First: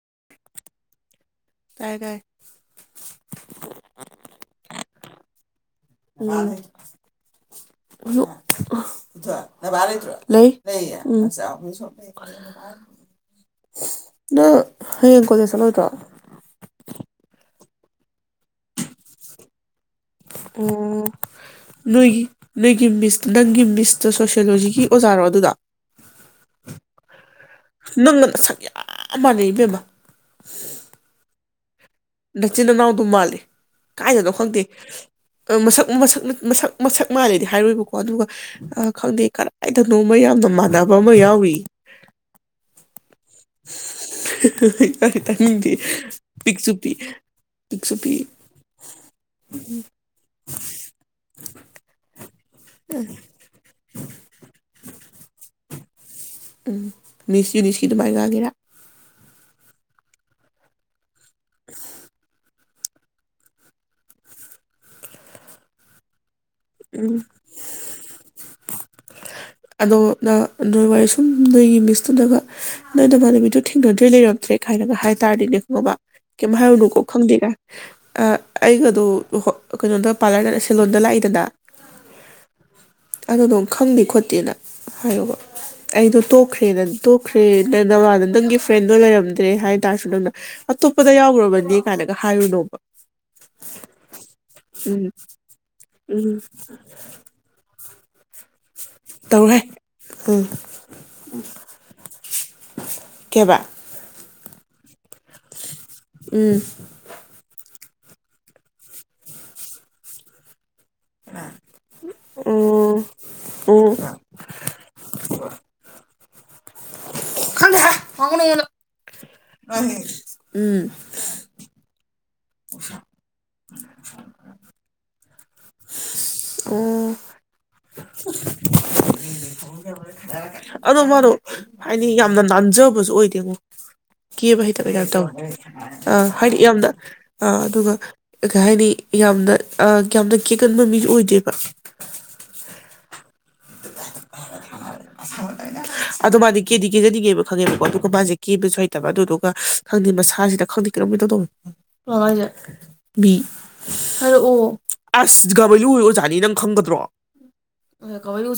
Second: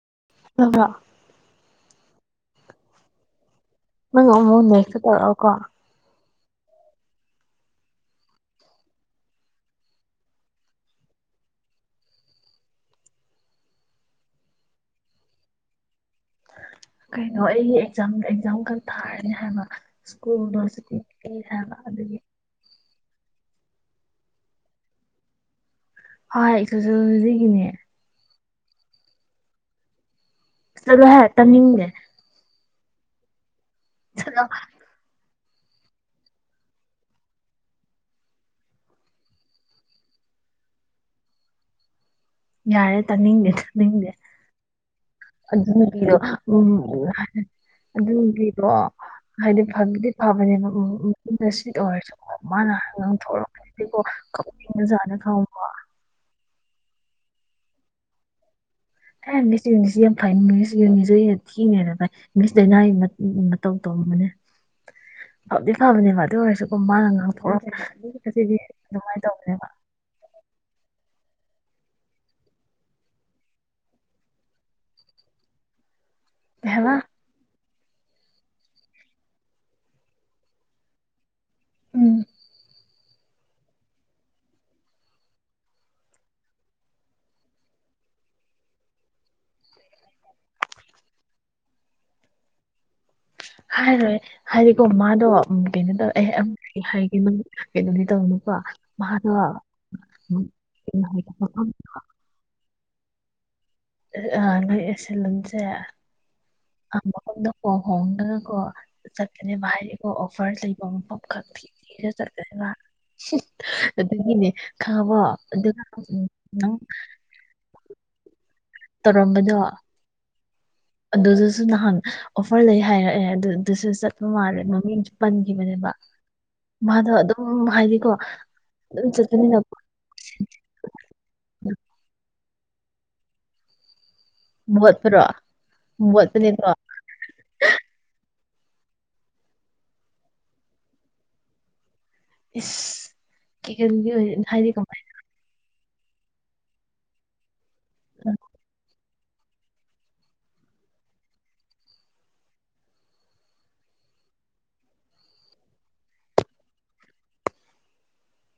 [unintelligible] ꯇꯥꯏꯑꯦ ꯇꯥꯏꯑꯦ ꯅꯪ ꯑꯃꯨꯛ ꯅꯦꯛꯁꯇ ꯇꯧꯔꯛꯑꯣꯀꯣ ꯎꯝ [unintelligible] ꯕꯥꯕꯥ ꯂꯩꯇ꯭ꯔꯣ ꯂꯩ ꯂꯩꯌꯦ [unintelligible] ꯑꯗꯣ ꯍꯌꯦꯡ ꯀꯣꯂꯦꯖ ꯆꯠꯂꯣꯏꯗ꯭ꯔꯣ ꯀꯩꯅꯣ ꯑꯩꯒꯤ ꯑꯦꯛꯖꯥꯝ ꯑꯦꯛꯖꯥꯝ ꯈꯛ ꯊꯥꯔꯅꯤ ꯍꯥꯏꯕ ꯁ꯭ꯀꯨꯜ ꯑꯣ [unintelligible] ꯍꯥꯏꯕ ꯑꯗꯨꯗꯒꯤ ꯅꯣꯏꯒꯤ ꯅꯣꯏꯒꯤ ꯃꯤꯁ ꯅꯪꯒꯤ ꯃꯤꯁꯇ ꯁꯣꯁꯤꯌꯣꯂꯣꯖꯤꯒꯤ ꯑꯣꯖꯥꯔꯣ ꯑꯗꯨꯗ ꯍꯣꯢ ꯁꯣꯁꯤꯑꯣꯂꯣꯖꯤꯒꯤ ꯅꯪꯅ [unintelligible] ꯌꯥꯝ ꯃꯥꯟꯅꯩ ꯏꯕꯦꯝꯃ ꯆꯠꯂꯣꯍꯦ ꯇꯅꯤꯡꯗꯦ ꯅꯆꯤꯟꯅꯅꯥꯎꯗꯨꯝ ꯃꯜꯂꯤ ꯀꯥꯏꯗꯅꯣ ꯆꯠꯂꯣ ꯈꯪꯗꯦ ꯑꯥ ꯃꯁꯛ ꯃꯁꯛ ꯃꯁꯛ ꯃꯁꯛ ꯃꯥꯜꯂꯦꯗꯤ ꯍꯥꯏꯔꯣꯢꯕꯀꯣ ꯑꯗꯨꯒ ꯈꯪꯗꯦꯑ ꯀꯔꯥꯏꯗꯅꯣꯃ ꯌꯥꯝꯅ ꯃꯥꯟꯅꯕ ꯑꯃ ꯌꯥꯎꯔꯤ ꯌꯥꯔꯦ ꯇꯥꯅꯤꯡꯗꯦ ꯅꯤꯡꯗꯦ ꯑꯗꯨ ꯇꯥꯅꯤꯡꯗꯦ ꯅꯄꯤꯗꯣ ꯎꯝ ꯄꯤꯛꯁꯨ ꯄꯤꯛ ꯄꯤꯛꯁꯨ ꯄꯤꯛ ꯑꯗꯨꯒꯤꯗꯣ ꯍꯥꯏꯗꯤ ꯐꯒꯤꯗꯤ ꯐꯕꯅꯦ ꯎꯝ ꯎꯝ ꯃꯇꯨꯡꯗ ꯁꯤꯠ ꯇꯧꯔꯁꯨ ꯃꯥꯅ ꯉꯥꯡ ꯊꯣꯛꯣꯔꯛꯄꯁꯤꯀꯣ ꯀꯞꯅꯤꯡꯕꯖꯥꯅꯦ ꯈꯪꯕ ꯎꯝ [unintelligible] ꯑꯗꯨꯃꯥꯏꯅ ꯉꯥꯡꯉꯤꯔꯥ ꯑꯦ ꯃꯤꯁ [unintelligible] ꯌꯥꯝ ꯐꯩ ꯃꯤꯁ [unintelligible] ꯊꯤꯅ ꯍꯦꯟꯅꯥ ꯐꯩ ꯃꯤꯁ ꯗꯩꯩꯅꯥꯒꯤ ꯃꯇꯧ ꯇꯧꯔꯨꯕꯅꯦ ꯐꯗꯤ ꯐꯕꯅꯦ ꯃꯥ ꯑꯗꯨ ꯑꯣꯏꯔꯁꯨꯀꯣ ꯃꯥꯅ ꯎꯝ ꯉꯥꯛꯊꯣꯔꯛ [unintelligible] ꯑꯗꯣ ꯅꯪ ꯑꯗꯨ ꯋꯥꯔꯤ ꯁ ꯁꯨꯝ ꯅꯣꯏꯒꯤ ꯃꯤꯁꯇꯨꯅꯒ ꯅꯣꯏ ꯅꯃꯥꯟꯅꯕꯤꯗꯣ ꯊꯦꯡꯅꯗ꯭ꯔꯦ ꯂꯩꯔꯝꯗ꯭ꯔꯦ ꯀꯥꯏꯅꯒ ꯍꯥꯏ ꯇꯥꯔꯗꯤꯅꯦ ꯈꯪꯉꯥꯕ ꯀꯩꯝ ꯀꯩ ꯍꯥꯏꯕ ꯍꯥꯏꯔꯨꯅꯨꯀꯣ ꯈꯪꯗꯦꯀꯥꯏ ꯑꯩꯒꯗꯣ ꯀꯩꯅꯣꯗ ꯄꯥꯔꯂꯔꯗ ꯁꯦꯂꯣꯟꯗ ꯂꯥꯛꯏꯗꯅ ꯎꯝ ꯑꯗꯨꯗꯣ ꯈꯪꯗꯦ ꯈꯣꯠ ꯇꯦꯅ ꯍꯥꯏꯌꯣꯕ ꯑꯩꯗꯣ ꯇꯣꯛꯈ꯭ꯔꯦ ꯅ ꯇꯣꯛꯈ꯭ꯔꯦ ꯅ [unintelligible] ꯅꯪꯒꯤ ꯐ꯭ꯔꯦꯟꯗꯣ ꯂꯩꯔꯝꯗ꯭ꯔꯦ ꯍꯥꯏ ꯇꯥꯔꯁꯨ ꯅꯪꯅ ꯑꯇꯣꯞꯄꯗ ꯌꯥꯎꯒꯔꯕꯅꯤ ꯀꯥꯏꯅꯒ ꯍꯥꯏꯔꯨꯅꯣꯕ ꯍꯥꯏꯔꯣꯏ ꯍꯥꯏꯗꯤꯀꯣ ꯎꯝ ꯃꯥꯗꯣ ꯀꯩꯅꯣ ꯎꯝ ꯇꯧꯌꯦ ꯍꯥꯏꯒꯦ ꯀꯩꯅꯣꯗꯤ ꯇꯧꯅꯨꯀꯣ ꯃꯥꯗꯣ ꯇꯧꯔꯣꯏꯍꯦ ꯎꯝ [unintelligible] ꯀꯩꯕ ꯑ ꯁꯦꯂꯨꯟꯁꯦ ꯎꯝ ꯑ ꯃꯐꯝꯗꯣ ꯍꯣꯡꯗꯅ ꯀꯣ ꯆꯠꯀꯅꯦꯕ ꯍꯥꯏꯗꯤꯀꯣ ꯑꯣꯐꯔ ꯂꯩ ꯃꯐꯝ ꯈꯛ ꯊꯤꯔ ꯆꯠꯇꯣꯏꯅꯤ ꯃꯥ ꯑꯣ ꯑꯣ ꯑꯗꯨꯒꯤꯅꯦ ꯈꯪꯉꯕꯣ ꯑꯗꯨꯅ ꯎꯝ ꯅꯪ ꯇꯧꯔꯝꯕꯗꯣ ꯎꯝ ꯑꯗꯨꯗꯨꯁꯨ ꯅꯍꯥꯟ ꯑꯣꯐꯔ ꯂꯩ ꯍꯥꯏꯔꯛꯑꯦ ꯑꯗꯨꯗꯨꯁꯨ ꯆꯠꯄ ꯃꯥꯜꯂꯦ ꯃꯃꯤꯡꯁꯨ ꯄꯟꯈꯤꯕꯅꯦꯕ ꯑꯣ ꯃꯥꯗꯣ ꯑꯗꯨꯝ ꯍꯥꯏꯗꯤꯀꯣ ꯑꯗꯨꯝ ꯆꯠꯄꯅꯤꯅ ꯑꯗꯨꯨ ꯃꯗꯣ ꯍꯥꯏꯗꯤ ꯌꯥꯝ ꯌꯥꯝꯅ ꯅꯥꯟꯖꯕꯁꯨ ꯑꯣꯏꯗꯦꯉꯣ ꯀꯦꯕ ꯍꯩꯇꯕꯩ ꯇꯏꯄ ꯃꯣꯠꯄꯔꯣ ꯇꯧꯏ ꯑꯥ ꯍꯥꯏꯗꯤ ꯃꯣꯠꯄꯅꯦꯀꯣ ꯌꯥꯝꯅ ꯑꯥ ꯑꯗꯨꯒ ꯀꯩ ꯍꯥꯏꯅꯤ ꯌꯥꯝꯅ ꯑ ꯌꯥꯝꯅ ꯀꯦꯒꯟꯕ ꯃꯤꯁꯨ ꯑꯣꯏꯗꯦꯕ ꯀꯦꯒꯜꯕꯤ ꯑꯣꯏ ꯍꯥꯏꯗꯤ ꯀꯃꯥꯏꯅ ꯑꯗꯨ ꯃꯥꯗꯤ ꯀꯦꯗꯤ ꯀꯦꯖꯅꯤꯡꯉꯦꯕ ꯈꯪꯉꯦꯕꯀꯣ ꯑꯗꯨꯒ ꯃꯥꯁꯦ ꯀꯤꯕꯁꯨ ꯍꯩꯇꯕ ꯑꯗꯨꯗꯣ ꯈꯪꯗꯦ ꯃꯁꯥꯁꯤꯗ ꯈꯪꯗꯦ ꯀꯩꯅꯣꯝ ꯏꯇꯩ ꯇꯧꯏ ꯀꯅꯥꯅꯣ ꯍꯥꯏꯁꯦ ꯃꯤ ꯍꯥꯏꯔꯛꯑꯣ ꯑꯁ [unintelligible] ꯑꯣꯖꯥꯅꯤ ꯅꯪ ꯈꯪꯒꯗ꯭ꯔꯣ [unintelligible] ꯅꯪ ꯀꯃꯥꯏꯅꯥ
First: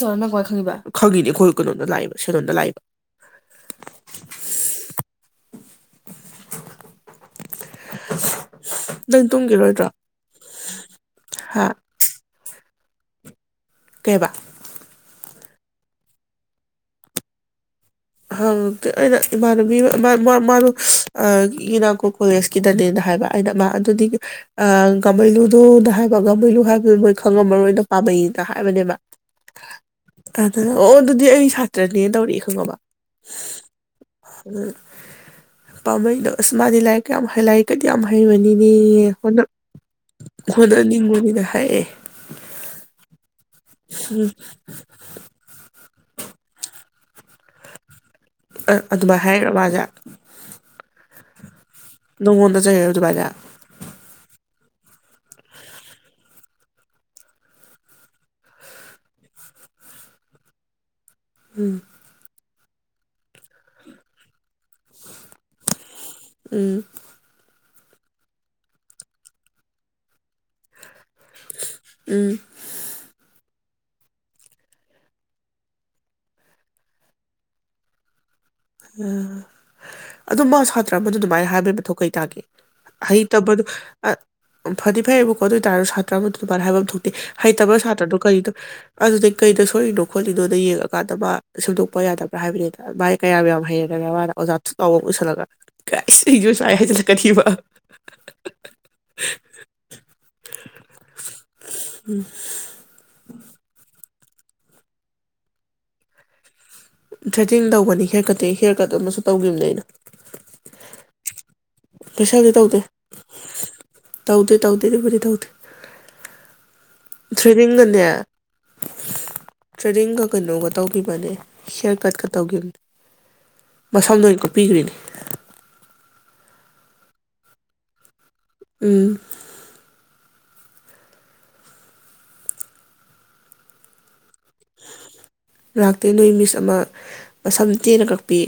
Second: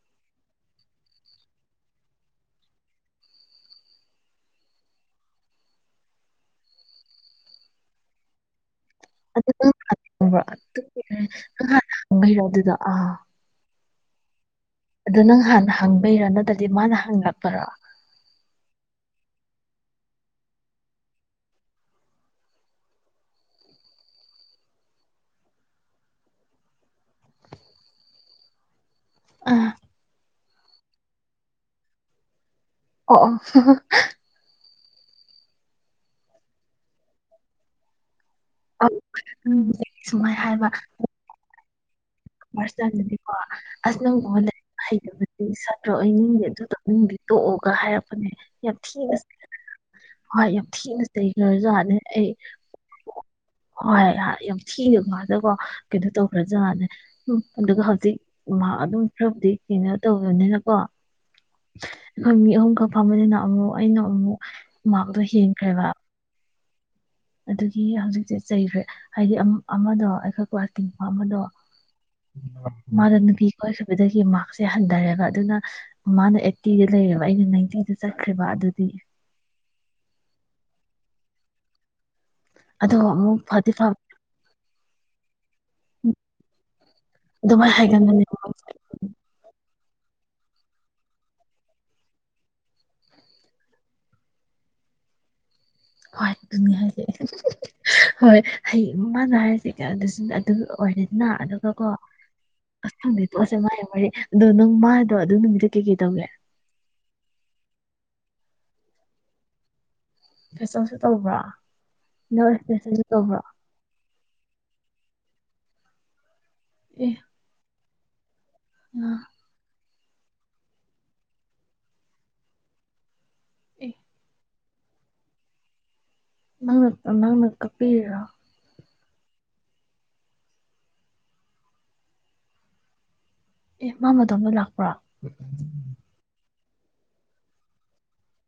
ꯈꯪꯏꯕ ꯈꯪꯉꯤꯅꯤ ꯑꯩꯈꯣꯏ ꯀꯩꯅꯣꯅ ꯂꯥꯛꯏꯕ ꯁꯗ ꯌꯣꯟꯕ ꯂꯥꯛꯑꯦꯕ [inaudible] ꯇꯨꯝꯒꯤꯔꯣꯏꯗ꯭ꯔꯣ ꯍꯥ [unintelligible] ꯑꯗꯨꯗꯣ ꯑ ꯀꯦꯕ ꯑꯗꯨ ꯅꯪ ꯍꯥꯟꯅ ꯍꯪꯕꯩꯔꯥ ꯅꯠꯇ꯭ꯔꯗꯤ ꯃꯥꯅ ꯍꯪꯉꯛꯄꯔꯣ ꯍꯪ ꯑꯩꯅ ꯏꯃꯥꯟꯅꯕꯤ ꯃꯥꯗꯣ ꯏꯅꯥꯀꯣ ꯀꯣꯂꯦꯖꯀꯤꯗꯅꯦꯅ ꯍꯥꯏꯕ ꯑꯩꯅ ꯃꯥ ꯑꯗꯨꯗꯤ ꯒꯃꯩꯂꯨꯗꯨꯅ ꯍꯥꯏꯕ ꯒꯝꯃꯩꯂꯨ ꯍꯥꯏꯕꯗꯨ ꯃꯣꯏ ꯈꯪꯉꯝꯃꯔꯣꯏ ꯑꯣꯏꯅ ꯄꯥꯝꯃꯩꯅ ꯍꯥꯏꯕꯅꯦꯕ ꯑꯥ ꯇꯥꯗ ꯑꯣ ꯑꯗꯨꯗꯤ ꯑꯩ ꯁꯥꯇ꯭ꯔꯅꯦ ꯇꯧꯔꯛꯑ ꯈꯪꯉꯥꯕꯔꯥ ꯑꯣ ꯄꯥꯝꯝꯕꯩꯩꯗꫭ ꯑꯁ ꯃꯥꯅꯤ ꯂꯥꯏꯔꯤꯛ ꯀꯥ ꯌꯥꯝ ꯍꯥꯏ ꯂꯥꯏꯔꯤꯛꯀꯩꯗꯤ ꯌꯥꯝ ꯍꯩꯕꯅꯤꯅꯦ ꯑꯣ ꯎꯝ ꯍꯣꯠꯅꯅꯤꯡꯕꯅꯤꯅ ꯍꯥꯏꯌꯦ [unintelligible] ꯑꯣ ꯎꯝ ꯑꯩꯅꯤꯡꯗꯤ ꯑꯗꯨ ꯇꯅꯤꯡꯗꯤ ꯇꯣꯛꯑꯒ ꯍꯥꯏꯔꯄ ꯌꯥꯝ ꯊꯤꯅꯦ ꯑꯗꯨꯃꯥꯏꯅ ꯍꯥꯏꯔꯛꯑꯦ ꯃꯥꯁꯦ ꯍꯣꯏ ꯌꯥꯝ ꯊꯤꯅꯦ ꯔꯁꯨ [unintelligible] ꯅꯥꯒꯣꯟꯗ ꯆꯩꯔꯤꯔꯣ ꯑꯗꯨꯃꯥꯏꯅ ꯊꯤꯔ ꯀꯥꯜꯗꯀꯣ ꯀꯩꯅꯣ ꯇꯧꯈ꯭ꯔꯖꯥꯅꯦ ꯎꯝ ꯑꯗꯨꯒ ꯍꯧꯖꯤꯛ ꯃꯍꯥꯛ ꯑꯗꯨꯝ ꯈꯔꯕꯨꯗꯤ ꯀꯩꯅꯣ ꯇꯧꯕꯅꯤꯅꯀꯣ ꯎꯝ [unintelligible] ꯑꯗꯨꯒ ꯐꯝꯕꯅꯤꯅ ꯑꯃꯨꯛ ꯑꯩꯅ ꯑꯃꯨꯛ ꯃꯥꯔꯛꯇꯣ ꯍꯦꯟꯈ꯭ꯔꯦꯕ ꯎꯝ ꯑꯗꯨꯒꯤ ꯍꯧꯖꯤꯛꯁꯦ ꯆꯩꯈ꯭ꯔꯦ ꯍꯥꯏꯗꯤ ꯑꯃꯗꯣ ꯑꯩꯈꯣꯏ ꯀ꯭ꯑꯇꯤ ꯑꯃꯗꯣ ꯎꯝ ꯃꯥꯗ ꯅꯨꯄꯤ ꯀꯣꯏꯈꯤꯕꯗꯒꯤ ꯃꯥꯔꯛꯁꯦ ꯍꯟꯊꯔꯦꯕ ꯑꯗꯨꯅ ꯃꯥꯅ ꯑꯩꯠꯇꯤꯗ ꯂꯩꯔꯦꯕ ꯑꯩꯅ ꯅꯥꯏꯟꯇꯤꯗ ꯆꯠ ꯎ ꯑꯗꯨ ꯃꯥ ꯁꯥ ꯇ꯭ꯔ ꯑꯗꯨꯃꯥꯏꯅ ꯍꯥꯏꯕꯩ ꯃꯊꯧ ꯀꯩ ꯇꯒꯦ ꯑꯗꯣ ꯑꯃꯨꯛ ꯍꯩꯇꯕꯗꯨ ꯐꯗꯤ ꯐꯕ ꯐꯗꯤ ꯐꯩꯕꯨ ꯈꯣ ꯑꯣꯏꯇꯥꯥꯔꯁꯨ ꯁꯥꯇ꯭ꯔ ꯑꯃ ꯑꯗꯨꯃꯥꯏꯅ ꯍꯥꯏꯕ ꯑꯃ ꯊꯣꯛꯇꯦ ꯍꯩꯇꯕ ꯑꯗꯨꯃꯥꯏꯅ ꯁꯥꯇ꯭ꯔꯗꯣ ꯍꯥꯏꯒꯟꯕꯅꯦꯕ ꯀꯔꯤꯅꯣ ꯑꯗꯨꯗꯩ ꯀ ꯊꯣꯏꯏꯅꯣ ꯈꯣꯠꯂꯤꯅꯣꯗ ꯌꯦꯡꯉꯀꯥꯟꯗ ꯃꯥ ꯁꯦꯝꯗꯣꯛꯄ ꯌꯥꯗꯕ꯭ꯔꯥ ꯍꯥꯏꯕꯅꯤꯗ ꯚꯥꯏ ꯀꯌꯥꯝ ꯌꯥꯝ ꯍꯩꯔꯒ ꯃꯥꯅ ꯑꯣꯖꯥ ꯊ ꯇꯥꯎꯕ ꯑꯃ ꯄꯨꯁꯜꯂꯒ ꯍꯣꯏ ꯑꯗꯨꯅꯤ ꯍꯥꯏꯁꯦ ꯍꯣꯏ ꯍꯌꯦꯡꯃꯗ ꯍꯥꯏꯔꯤꯁꯦ ꯑꯗꯨ ꯑꯣꯏꯔꯦꯗꯅ ꯑꯗꯨꯒꯀꯣ ꯑꯪꯗꯩ ꯄꯣꯠꯁꯦ ꯃꯩ ꯃ ꯑꯗꯣ ꯅꯪ ꯃꯥꯗꯣ ꯑꯗꯨ ꯅꯨꯃꯤꯠꯇ ꯀꯩꯀꯩ ꯇꯧꯒꯦ ꯊ꯭ꯔꯦꯇꯤꯡ ꯇꯧꯕꯅꯤ ꯍꯤꯌꯔ ꯀꯠꯇꯤꯡ ꯍꯤꯌꯥꯔ ꯀꯠ ꯑꯃꯁꯨ ꯇꯧꯈꯤꯕꯅꯦ ꯑꯩꯅ ꯐꯦꯁꯟꯁꯨ ꯇꯧꯕ꯭ꯔꯥ ꯐꯦꯁꯦꯜꯗꯤ ꯅꯣꯏ ꯇꯧꯗꯦ ꯐꯦꯁꯟꯁꯨ ꯇꯧꯕ꯭ꯔꯥ ꯇꯧꯗꯦ ꯑꯗꯨꯕꯨꯗꯤ ꯇꯧꯗꯦ ꯊ꯭ꯔꯤꯡ ꯗ ꯑ ꯇ꯭ꯔꯦꯗꯤꯡꯒ ꯀꯩꯅꯣꯒ ꯇꯧꯈꯤꯕꯅꯦ ꯍꯤꯌꯥꯔ ꯀꯠꯀ ꯇꯧꯈꯤꯕꯅꯦ ꯑꯦ ꯃꯁꯝꯗꯣ ꯄꯤꯒ꯭ꯔꯤꯅꯤ ꯅꯪ ꯅꯪ ꯀꯛꯄꯤꯔꯤꯔꯣ ꯎꯝ ꯑꯦ ꯃꯥ [unintelligible] ꯂꯥꯛꯄ꯭ꯔꯥ ꯂꯥꯛꯇꯦ ꯅꯣꯏ ꯃꯤꯁ ꯑꯃ ꯃꯁꯝ ꯇꯦꯟꯅ ꯀꯛꯄꯤ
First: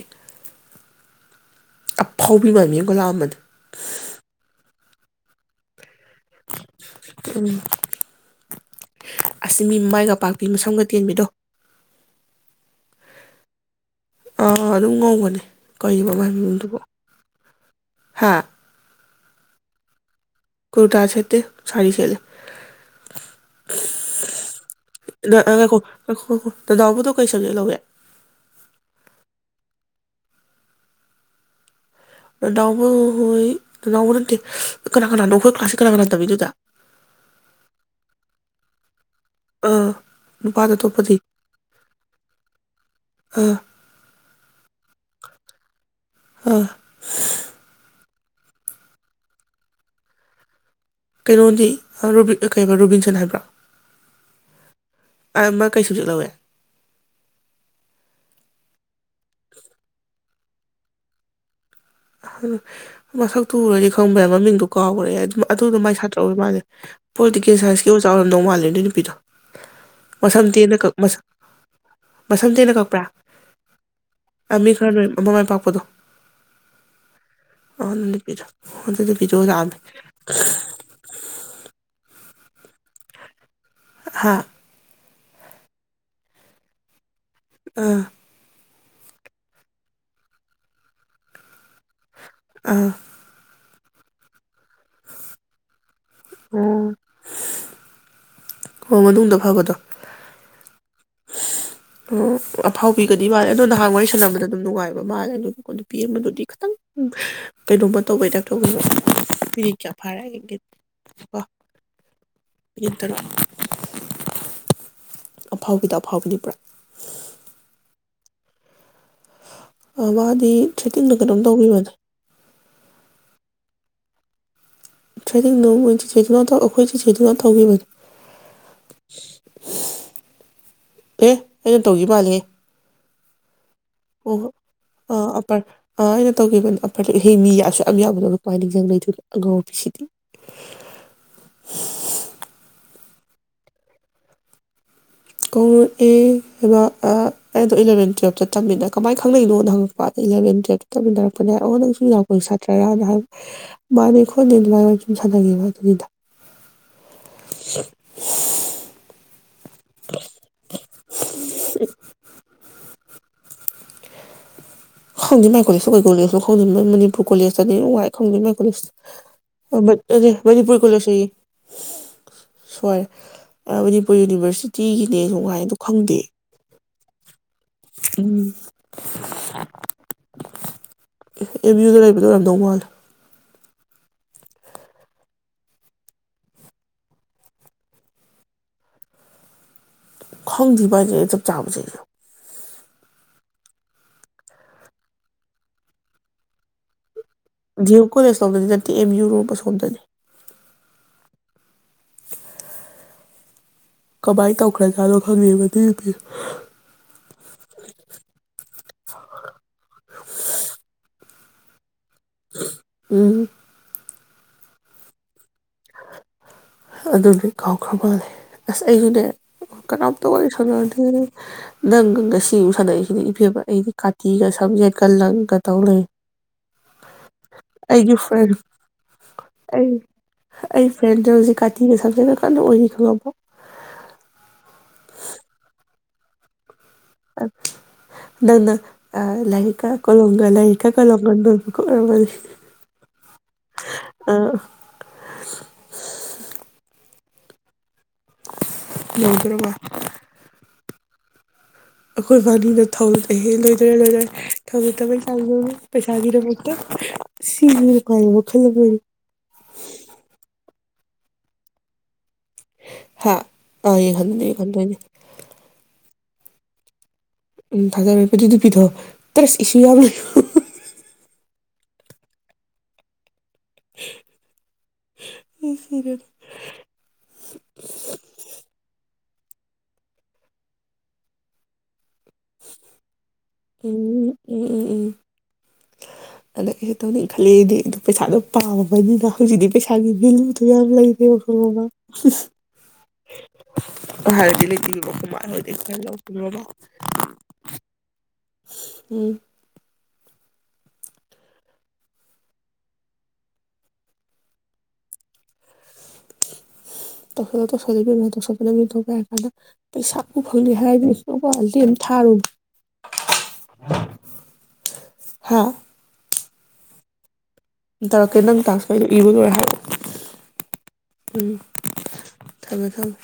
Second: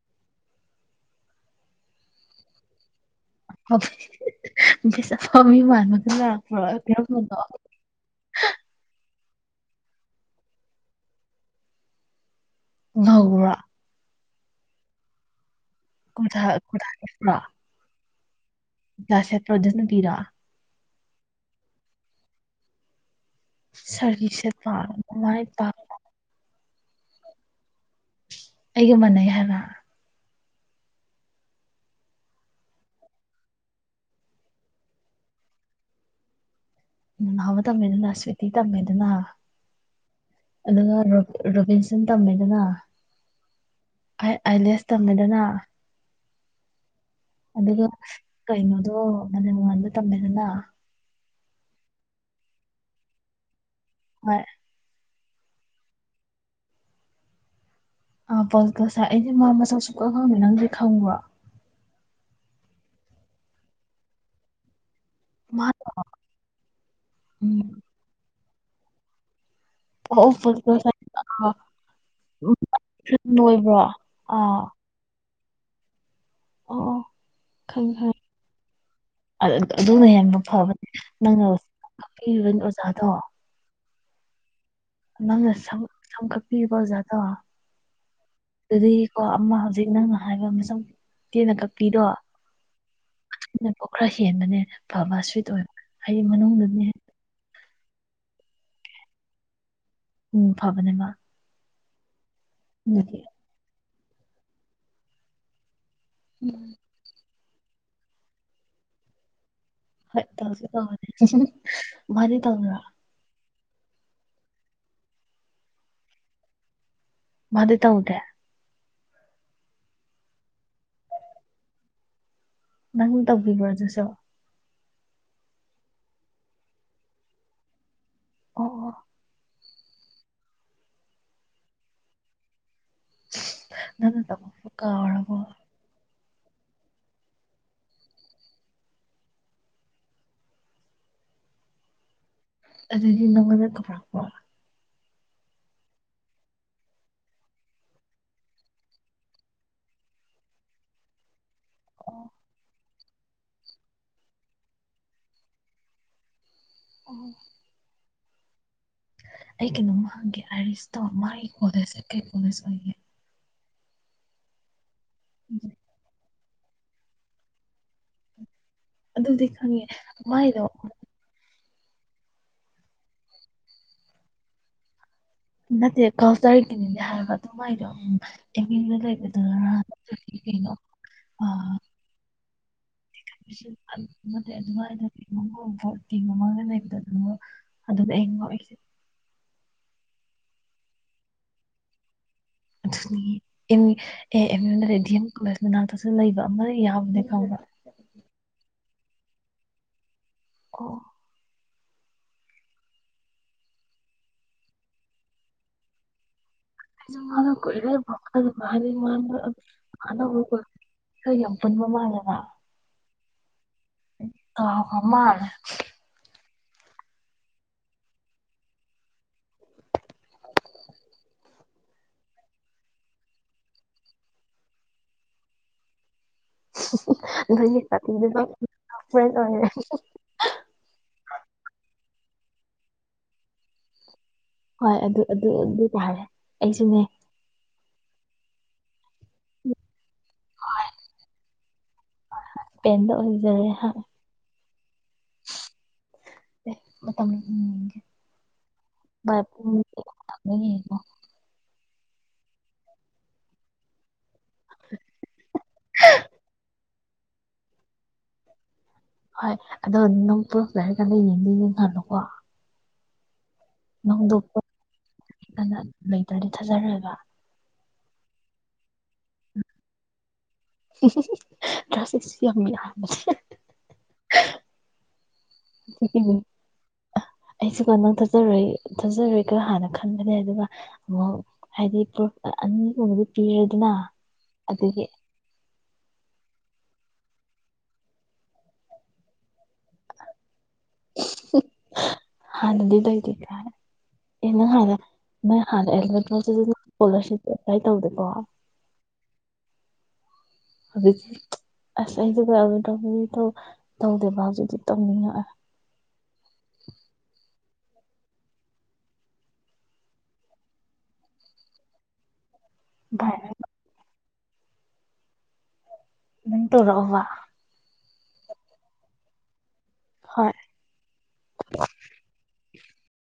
ꯑꯐꯥꯎꯕꯤ ꯃꯥꯟꯕꯤ ꯑꯃꯒ ꯂꯥꯒꯑꯝꯕꯅꯦ ꯃꯤꯁ ꯃꯐꯥꯎꯕꯤ ꯃꯥꯟꯕꯤ ꯑꯃꯒ ꯂꯥꯛꯄ꯭ꯔꯣ [inaudible] [unintelligible] ꯑꯁꯤꯁ ꯃꯤ ꯃꯃꯥꯏꯒ ꯄꯥꯛꯄꯤ ꯃꯁꯝꯒ ꯇꯦꯟꯕꯤꯗꯣ ꯉꯧꯕ꯭ꯔꯣ ꯑꯥ ꯑꯗꯨꯝ ꯉꯧꯕꯅꯤ ꯈꯨꯊ ꯈꯨꯊꯔꯛꯄ꯭ꯔꯣ ꯍꯥꯥ [unintelligible] ꯑꯗꯨ ꯅꯨꯄꯤꯗꯣ ꯀꯨꯔꯇꯥ ꯁꯦꯇꯦ ꯁꯥꯔꯤ ꯁꯦꯠꯂꯦ ꯁꯥꯔꯤ ꯁꯦꯠꯄ ꯃꯃꯥꯏ ꯄꯥꯛꯄ ꯗꯥꯎꯕꯗꯣ ꯀꯩ ꯁꯕꯖꯦꯛ ꯂꯧꯋꯦ ꯑꯩꯒ ꯃꯥꯟꯅꯩ ꯍꯥꯏꯕ ꯅꯥꯅꯥꯎꯕꯥ ꯍꯣꯏ ꯅꯥꯅꯥꯎꯕꯥ ꯅꯠꯇꯦ ꯀꯅꯥ ꯀꯅꯥꯅꯣ ꯑꯩꯈꯣꯏ ꯀ꯭ꯂꯥꯁꯀꯤ ꯀꯅꯥ ꯀꯅꯥ ꯇꯝꯃꯤꯅꯣ ꯑꯗꯨꯗ ꯅꯥꯅꯥꯎꯕꯥ ꯇꯝꯃꯦꯗꯨꯅ ꯁ꯭ꯋꯦꯇꯤ ꯇꯝꯃꯦꯗꯨꯅ ꯑꯥ ꯅꯨꯄꯥꯗꯣ ꯑꯗꯨꯒ ꯑꯇꯣꯞꯄꯗꯤ ꯔꯣꯕꯤꯟꯁꯟ ꯇꯝꯃꯦꯗꯅ ꯑꯥ ꯑꯥꯏꯂꯦꯁ ꯇꯝꯃꯦꯗꯅ ꯑ ꯑꯗꯨꯒ ꯀꯩꯅꯣꯗꯣ ꯃꯥꯂꯦꯝꯉꯜꯗꯣ ꯇꯝꯃꯦꯗꯅ ꯀꯩꯅꯣꯗꯤ ꯀꯩꯕ ꯔꯣꯕꯤꯟꯁꯟ ꯍꯥꯏꯕ꯭ꯔꯥ ꯍꯣꯏ ꯑ ꯃꯥ ꯀꯩ ꯁꯞꯖꯦꯛ ꯂꯧꯋꯦ ꯑꯥ ꯄꯣꯜꯇꯤꯀꯦꯜ ꯑꯩꯗꯤ ꯃꯥ ꯃꯁꯛ ꯁꯨꯛꯈꯪ ꯅꯪꯗꯤ ꯈꯪꯕ꯭ꯔꯣ ꯈꯪꯅꯤ ꯃꯁꯛꯇꯣ ꯑꯨꯔꯗꯤ ꯈꯪꯕ ꯌꯥꯏ ꯃꯃꯤꯡꯗꯨ ꯀꯥꯎ [unintelligible] ꯃꯥ ꯑꯗꯨꯗꯣ ꯃꯥꯏ ꯁꯥꯇ꯭ꯔꯥ ꯑꯣꯏꯕ ꯃꯥꯜꯂꯦ ꯄꯣꯂꯤꯇꯤꯀꯦꯜ ꯎꯝ ꯁꯥꯏꯁ ꯑꯣꯖꯥ ꯑꯣꯏꯔꯝꯗꯧ ꯃꯥꯜꯂꯦ ꯑꯗꯨꯏ ꯅꯨꯄꯤꯗꯣ ꯑꯣ ꯃꯁꯝ ꯇꯦꯟꯅ ꯄꯣꯜꯀꯣꯁ ꯀꯛ ꯃꯁꯝ ꯃꯁꯝ ꯇꯦꯟꯅ ꯀꯛꯄ꯭ꯔꯥ ꯅꯣꯏꯕ꯭ꯔꯣ ꯑꯥ ꯃꯤ ꯈꯔ ꯅꯣꯏ ꯃꯃꯥꯏ ꯄꯥꯛꯄꯗꯣ ꯑꯣ ꯑꯣ ꯈꯡꯉꯦ ꯑꯗꯨ ꯈꯡꯉꯦ ꯅꯨꯄꯤꯗꯣ ꯑꯗꯨ ꯅꯨꯄꯤꯗꯣ ꯂꯥꯛꯑꯝꯃꯦ ꯑꯗꯨꯅ ꯌꯥꯝꯅ ꯐꯕꯅꯦ ꯃꯣꯏ ꯅꯔ [unintelligible] ꯑꯣꯖꯥꯗꯣ ꯍꯥ ꯅꯪꯅ ꯁꯝ ꯀꯛꯄꯤꯕ ꯑꯣꯖꯥꯗꯣ ꯑꯥ ꯑꯗꯨꯗꯒꯤ ꯀꯣ ꯑꯃ ꯍꯧꯖꯤꯛ ꯅꯪꯅ ꯍꯥꯏꯕ ꯃꯁꯨꯝ ꯇꯦꯟꯅ ꯀꯛ ꯄꯤꯗꯣ ꯑꯥ ꯑꯣ ꯈꯔ ꯍꯦꯟꯕꯅꯦꯗ ꯑꯣ [unintelligible] ꯑꯣ ꯃꯅꯨꯡꯗ ꯐꯕꯗꯣ ꯎꯝ ꯐꯕꯅꯦ ꯃ [unintelligible] ꯑꯐꯥꯎꯕꯤꯒꯗꯤ ꯃꯥꯂꯦ ꯑꯗꯣ ꯅꯍꯥꯟ ꯋꯥꯔꯤ ꯁꯥꯟꯅꯕꯗ ꯑꯗꯨꯝ ꯅꯨꯡꯉꯥꯏꯕ ꯃꯥꯜꯂꯦ ꯑꯗꯨꯝ [unintelligible] ꯗꯨꯗꯤ ꯈꯤꯇꯪ ꯎꯝ ꯎꯪ ꯀꯩꯅꯣꯃ ꯇꯧꯕꯩ ꯇꯥꯢꯞ ꯇꯧ [unintelligible] ꯍꯣꯏ ꯇꯧꯁꯦ ꯇꯧꯕꯅꯦ ꯃꯥꯗꯤ ꯇꯧꯕ꯭ꯔꯣ ꯃꯤꯅꯤꯠ ꯇꯔꯨꯛ ꯑꯐꯥꯎꯕꯤꯗ ꯑꯐꯥꯎꯕꯤꯅꯤ ꯄꯨ꯭ꯔꯥ ꯃꯗꯤ ꯇꯧꯗꯦ꯫ ꯃꯥꯗꯤ [unintelligible] ꯀꯩꯅꯣꯝ ꯇꯧꯈꯤꯕꯅꯦ ꯅꯪ ꯇꯧꯕꯤꯕ꯭ꯔ ꯑꯗꯨꯁ [unintelligible] ꯑꯩꯈꯣꯏ ꯆꯤꯆꯦꯗꯨꯅ ꯇꯧꯒꯤꯕꯅꯤ ꯑꯣ ꯑꯣ꯫ ꯑꯦ ꯑꯩꯅ ꯇꯧꯒꯤ ꯃꯥꯜꯂꯦꯍꯦ꯫ [unintelligible] ꯑꯣ ꯀꯥꯎꯔꯕꯣ ꯑ ꯑ ꯑꯩꯅ ꯇꯧꯈꯤꯕꯅꯦ [unintelligible] ꯑꯉꯥꯎꯕꯤꯁꯤꯗꯤ ꯑꯗꯨꯗꯤ ꯅꯪꯉꯣꯟꯗ ꯀꯧꯔꯛꯄ꯭ꯔꯣ꯫ ꯀꯧꯔꯛꯑꯦ ꯍꯥꯏꯕ ꯑꯥ ꯑꯩꯗꯣ ꯏꯂꯚꯦꯟ ꯇꯨꯌꯦꯜꯞꯇ ꯇꯝꯃꯤꯟꯅ ꯀꯃꯥꯏꯅ ꯈꯪꯅꯩꯅꯣꯅ ꯍꯪꯉꯛꯄ ꯏꯂꯚꯦꯟ ꯇꯨꯌꯦꯞꯇ ꯇꯝꯃꯤꯟ ꯑꯣ ꯅꯪꯁꯨ ꯌꯨꯅꯥꯀꯣ ꯁꯥꯇ꯭ꯔꯥꯔ ꯃꯥꯅꯦ ꯈꯣꯠꯅꯤ ꯑꯗꯨꯃꯥꯢ ꯁꯨꯝ ꯁꯥꯟꯅꯩꯌꯦ [unintelligible] ꯑꯣ꯫ ꯑꯩ ꯀꯩꯅꯣꯃ ꯍꯪꯒꯦ ꯑꯥꯏꯔꯤꯁꯇꯣ ꯃꯥꯒꯤ ꯀꯣꯂꯦꯖ ꯁꯦ ꯀꯩ ꯀꯣꯂꯦꯖ ꯑꯣꯏꯒꯦ꯫ ꯈꯪꯗꯦ ꯃꯥꯏ ꯀꯣꯂꯦꯖ ꯇꯣ ꯀꯩ ꯀꯣꯂꯦꯖ ꯗꯣ ꯈꯡꯗꯦ ꯃꯅꯤꯄꯨꯔ ꯀꯣꯂꯦꯖꯇꯅꯤ ꯑꯗꯨꯗꯤ ꯈꯪꯉꯦ [unintelligible] ꯃꯥꯏꯗꯣ ꯃꯅꯤꯄꯨꯔ ꯀꯣꯂꯦꯖ ꯑꯌꯦ ꯍꯣꯏ ꯃꯅꯤꯄꯨꯔ ꯌꯨꯅꯤꯚꯔꯁꯤꯇꯤꯒꯤ [unintelligible] ꯅꯨꯡꯉꯥꯏ ꯑꯗꯣ ꯈꯪꯗꯦ ꯅꯤ ꯍꯥꯏꯕ ꯑꯗꯨꯃꯥꯏꯗꯣ ꯎꯝ ꯇꯃꯤꯡꯕ ꯂꯩꯕꯗꯨ ꯀꯩꯅꯣ ꯑ ꯑꯦꯝ ꯌꯨꯗ ꯂꯩꯕꯗꯣ ꯑꯣꯏꯔꯝꯗꯧ ꯃꯥꯜꯂꯦ ꯑꯗꯨꯃꯥꯏꯅ ꯏꯃꯨꯡꯒꯨꯝꯕ ꯇꯤ ꯃꯃꯥꯡꯒ ꯂꯩꯕꯗ ꯑꯗꯨꯅ ꯑꯗꯨꯗ ꯑꯩꯅ ꯉꯥꯛꯏꯁꯦ ꯈꯪꯗꯦꯕ ꯍꯥꯏꯁꯦ ꯑꯩ ꯆꯞ ꯆꯥꯕꯁꯦ ꯑꯩꯁꯨ ꯑꯗꯨꯅꯤ ꯑꯦ ꯑꯦꯝ ꯌꯨꯅꯦꯗꯤ ꯗꯤ ꯑꯦꯝ ꯀꯣꯂꯦꯖ ꯃꯅꯥꯛꯇꯁꯨ ꯂꯩꯕ ꯑꯃ ꯌꯥꯕꯅꯦ ꯗꯤ ꯑꯦꯝ ꯀꯣꯂꯦꯖ ꯂꯣꯝꯗꯗꯤ ꯅꯠ ꯑꯦꯝ ꯌꯨ ꯔꯣꯝ ꯑꯁꯣꯝꯗꯅꯤ ꯑꯣ ꯀꯃꯥꯏꯅ ꯇꯧꯈ꯭ꯔꯖꯥꯠꯅꯣ ꯈꯪꯉꯦꯕ ꯑꯗꯨꯏ ꯅꯨꯄꯤꯗꯣ ꯃꯥꯅ ꯀꯨꯏꯔꯦ [unintelligible] ꯎꯝ ꯑ ꯃꯥ ꯑꯗꯨꯅꯦ ꯀꯥꯎꯈ꯭ꯔ ꯃꯥꯜꯂꯦ ꯑꯁ ꯑꯩꯁꯨꯅꯦ ꯀꯅꯥꯝꯇ ꯋꯥꯔꯤ ꯁꯥꯟꯅꯔꯗꯤ ꯅꯪꯒꯒ ꯁꯤ ꯑꯃꯨꯛ ꯁꯥꯟꯅꯏꯁꯤꯅꯦ ꯏꯐꯦꯕ ꯑꯩꯗꯤ ꯀꯥꯇꯤꯒ ꯁꯝꯖꯦꯠꯀ ꯂꯪꯒ ꯇꯧꯂꯩ ꯐ꯭ꯔꯦꯟ ꯑꯩ [unintelligible] ꯁꯝꯖꯦꯛꯅ ꯀꯟꯅ ꯑꯣꯏꯔꯤ ꯈꯪꯉꯕꯣ ꯍꯣꯏ ꯑꯗꯨ ꯑꯗꯨ ꯑꯗꯨ ꯇꯥꯔꯦ ꯑꯩꯁꯨꯅꯦ ꯅꯪꯅ ꯑ ꯂꯔꯤꯛꯀ ꯀꫭꯂꯣꯝꯒꯅ ꯂꯥꯏꯔꯤꯛꯀ ꯀꫭꯂꯣꯝꯒ ꯅꯣꯠꯕꯨꯛꯀ ꯑꯣꯏꯔꯝꯒꯅꯤ ꯄꯦꯟꯗ ꯑꯣꯏꯖꯔꯦ ꯍꯥ ꯑꯥ [unintelligible] ꯎꯝ ꯂꯣꯏꯗꯣꯔꯕ ꯥ [unintelligible] ꯑꯩꯈꯣꯏꯕꯥꯅꯤꯗ ꯊꯧ ꯂꯩꯍꯦ ꯂꯣꯏꯗꯔꯦ ꯂꯤꯏꯗꯔꯦ ꯊꯧ ꯂꯩꯇꯕꯩ ꯆꯥꯡꯁꯦ ꯌꯦꯡꯉꯨꯅꯦ ꯄꯩꯁꯥꯒꯤ ꯗꯃꯛꯇ ꯁꯤꯁꯨꯀꯥꯏ ꯋꯥ ꯈꯜꯂ ꯑꯣꯏ ꯍꯣꯏ ꯑꯗꯣ ꯅꯝ [unintelligible] ꯍꯥꯥ ꯑꫭ ꯌꯦꯡꯍꯟꯗꯣꯏꯅꯦ ꯌꯦꯡꯍꯟꯗꯣꯏꯅꯦ ꯄꯨꯂꯞꯀꯥꯟꯗ ꯂꯩꯇ꯭ꯔꯗꯤ ꯊꯥꯖꯔꯦꯕ ꯎꯝ ꯊꯥꯖꯔꯣꯏ ꯑꯗꯨꯅꯨꯄꯤꯗꯣ ꯇꯔꯁ ꯏꯁꯨ ꯌꯥꯎꯂꯩ [unintelligible] [unintelligible] [unintelligible] ꯑꯩꯁꯤꯀꯣ ꯅꯪ ꯊꯥꯖꯔꯣꯏ ꯊꯥꯖꯔ ꯍꯥꯟꯅ ꯈꯟꯕꯅꯦ ꯑꯗꯨꯒ ꯑꯃꯨꯛ ꯍꯥꯏꯗꯤ ꯄ꯭ꯔꯨꯞ ꯑꯅꯤꯒꯨꯝ ꯎꯝ ꯎꯝ ꯎꯝ ꯎꯝ ꯑꯗ ꯑꯩꯁꯨꯦ ꯇꯧꯅꯤ ꯈꯜꯂꯗꯤ ꯑꯗꯨ ꯄꯩꯁꯥꯗꯣ ꯄꯥꯝꯃꯕꯅꯤꯅ ꯍꯧꯖꯤꯛꯇꯤ ꯄꯩꯁꯥꯒꯤ ꯚꯦꯂꯨꯗ ꯌꯥꯝ ꯂꯩꯇꯦ ꯋꯥꯈꯪ ꯍꯥꯟꯅꯗꯤ ꯂꯩꯇꯦ ꯀꯥꯏ ꯑꯦ ꯅꯪ ꯍꯥꯟꯅ ꯅꯪ ꯍꯥꯟꯅ ꯑꯦꯂꯚꯦꯟ ꯇꯨꯋꯦꯜꯞꯇꯗꯤ ꯅꯪ ꯏꯁꯀꯣꯂꯔꯁꯤꯞꯇꯤ ꯑꯦꯄ꯭ꯂꯥꯏ ꯇꯧꯗꯦꯀꯣ [unintelligible] ꯎꯝ ꯍꯧꯖꯤꯛꯇꯤ ꯑꯁ [inaudible] ꯇꯧꯗꯦꯕ ꯍꯧꯖꯤꯛꯇꯤ ꯇꯧꯅꯤꯡꯉꯛꯑꯦ ꯇꯩꯁꯜꯂꯨ ꯇꯧꯁꯣꯂꯨ ꯏꯕꯦꯝꯃ ꯇꯣ ꯄꯥꯅꯥ ꯄꯅꯥ ꯃꯤ ꯇꯧ ꯄ ꯍꯥꯏꯔ ꯀꯥꯟꯗ ꯄꯩꯁꯥꯕꯨ ꯐꯪꯅꯦ ꯍꯥꯏꯔꯗꯤꯅꯦ ꯂꯦꯝꯅ ꯊꯥꯔꯨꯅꯨ [inaudible] ꯚꯥꯏ ꯍꯥꯥ [inaudible] ꯂꯤꯡꯛ ꯇꯧꯔꯛꯑꯣꯕ ꯇꯧꯔꯛꯀꯦ ꯅꯪ ꯇꯥꯛꯁꯀꯩꯗꯣ ꯏꯕ ꯂꯣꯏꯔ ꯍꯥꯏꯔꯛꯑꯣ ꯍꯣꯏ ꯎꯝ ꯎꯝ ꯊꯝꯃꯦ ꯊꯝꯃꯦ